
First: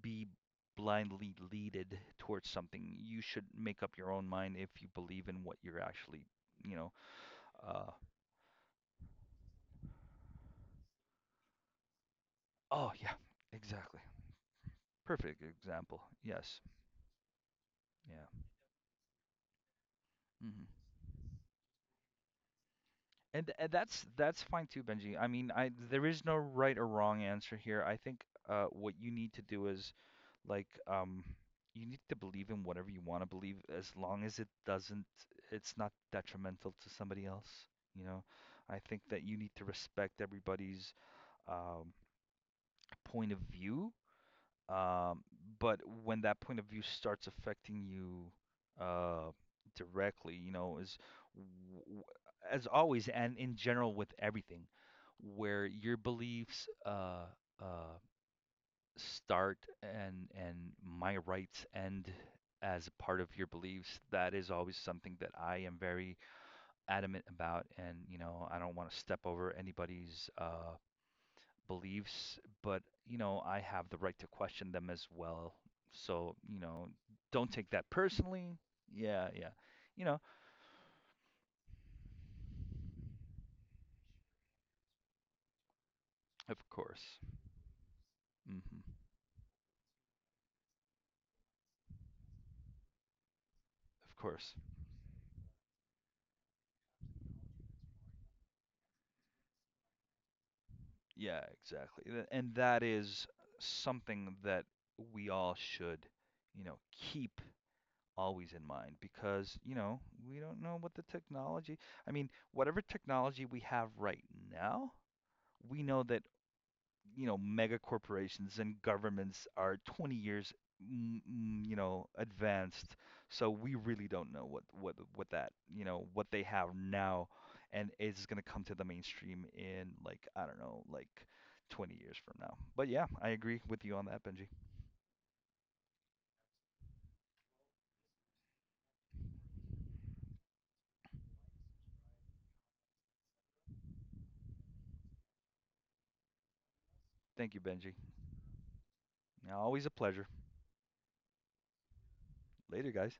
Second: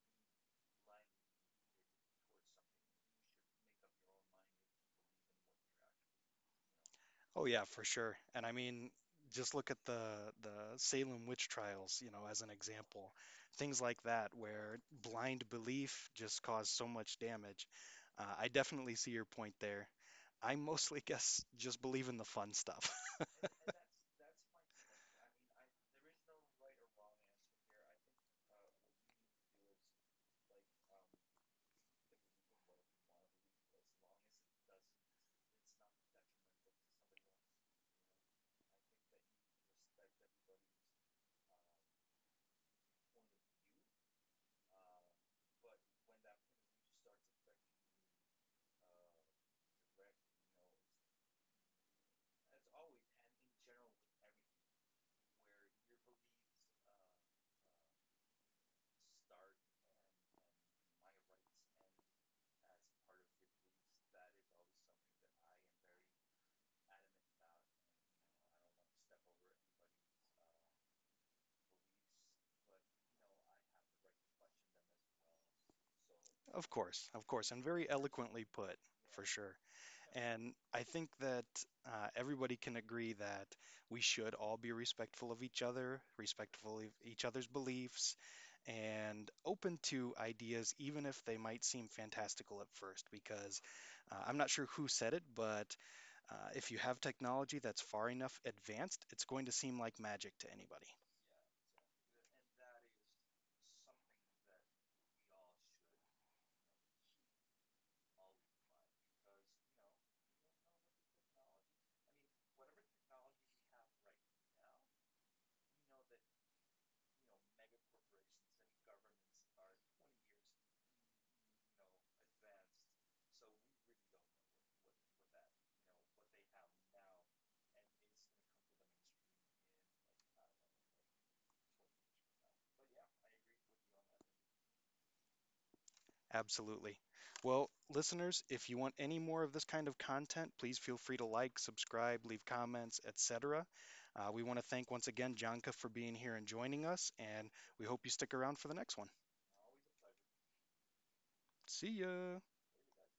Speaker 2: be blindly leaded towards something. You should make up your own mind if you believe in what you're actually, you know.
Speaker 1: Oh yeah, for
Speaker 2: Uh,
Speaker 1: sure. And I mean, just look at the Salem witch trials, you know, as an
Speaker 2: oh
Speaker 1: example.
Speaker 2: yeah,
Speaker 1: Things
Speaker 2: exactly.
Speaker 1: like that where
Speaker 2: Perfect
Speaker 1: blind
Speaker 2: example.
Speaker 1: belief just
Speaker 2: Yes.
Speaker 1: caused so much damage.
Speaker 2: Yeah.
Speaker 1: I definitely see your point there. I
Speaker 2: Hmm.
Speaker 1: mostly guess just believe in the fun stuff.
Speaker 2: And that's fine too, Benji. I mean, I there is no right or wrong answer here. I think what you need to do is like you need to believe in whatever you want to believe, as long as it doesn't, it's not detrimental to somebody else. You know, I think that you need to respect everybody's um, point of view, um, but when that point of view starts affecting you uh, directly, you know, is w- w- as always and in general with everything, where your beliefs uh, start and my rights end as a part of your beliefs, that is always something that I am very adamant about, and you know, I don't want to step over anybody's beliefs, but you know, I have the right to question them as well. So, you know,
Speaker 1: Of
Speaker 2: don't
Speaker 1: course, and
Speaker 2: take that
Speaker 1: very eloquently
Speaker 2: personally.
Speaker 1: put, for
Speaker 2: Yeah, yeah.
Speaker 1: sure.
Speaker 2: You know,
Speaker 1: And I think that everybody can agree that we should all be respectful of each other,
Speaker 2: of
Speaker 1: respectful of
Speaker 2: course.
Speaker 1: each other's beliefs,
Speaker 2: Hmm.
Speaker 1: and open to ideas, even if they might seem fantastical at first. Because
Speaker 2: Of
Speaker 1: I'm not
Speaker 2: course.
Speaker 1: sure who said it, but if you have technology that's far enough advanced, it's going to seem like magic to anybody.
Speaker 2: Yeah, exactly. And that is something that we all should, you know, keep always in mind because, you know, we don't know what the technology, I mean, whatever technology we have right now, we know that, you know, mega corporations and governments are 20 years, you know, advanced. So we really don't know what what that, you know, what they have now, and is going to come to the mainstream in like, I don't know, like 20 years from now. But yeah, I agree with you on that, Benji.
Speaker 1: Absolutely. Well, listeners, if you want any more of this kind of content, please feel free to like, subscribe, leave comments, etc. We want to thank once again Janka for being here and joining us, and
Speaker 2: Thank you,
Speaker 1: we
Speaker 2: Benji.
Speaker 1: hope you stick around for the next one.
Speaker 2: Always a pleasure.
Speaker 1: See ya.
Speaker 2: Later, guys.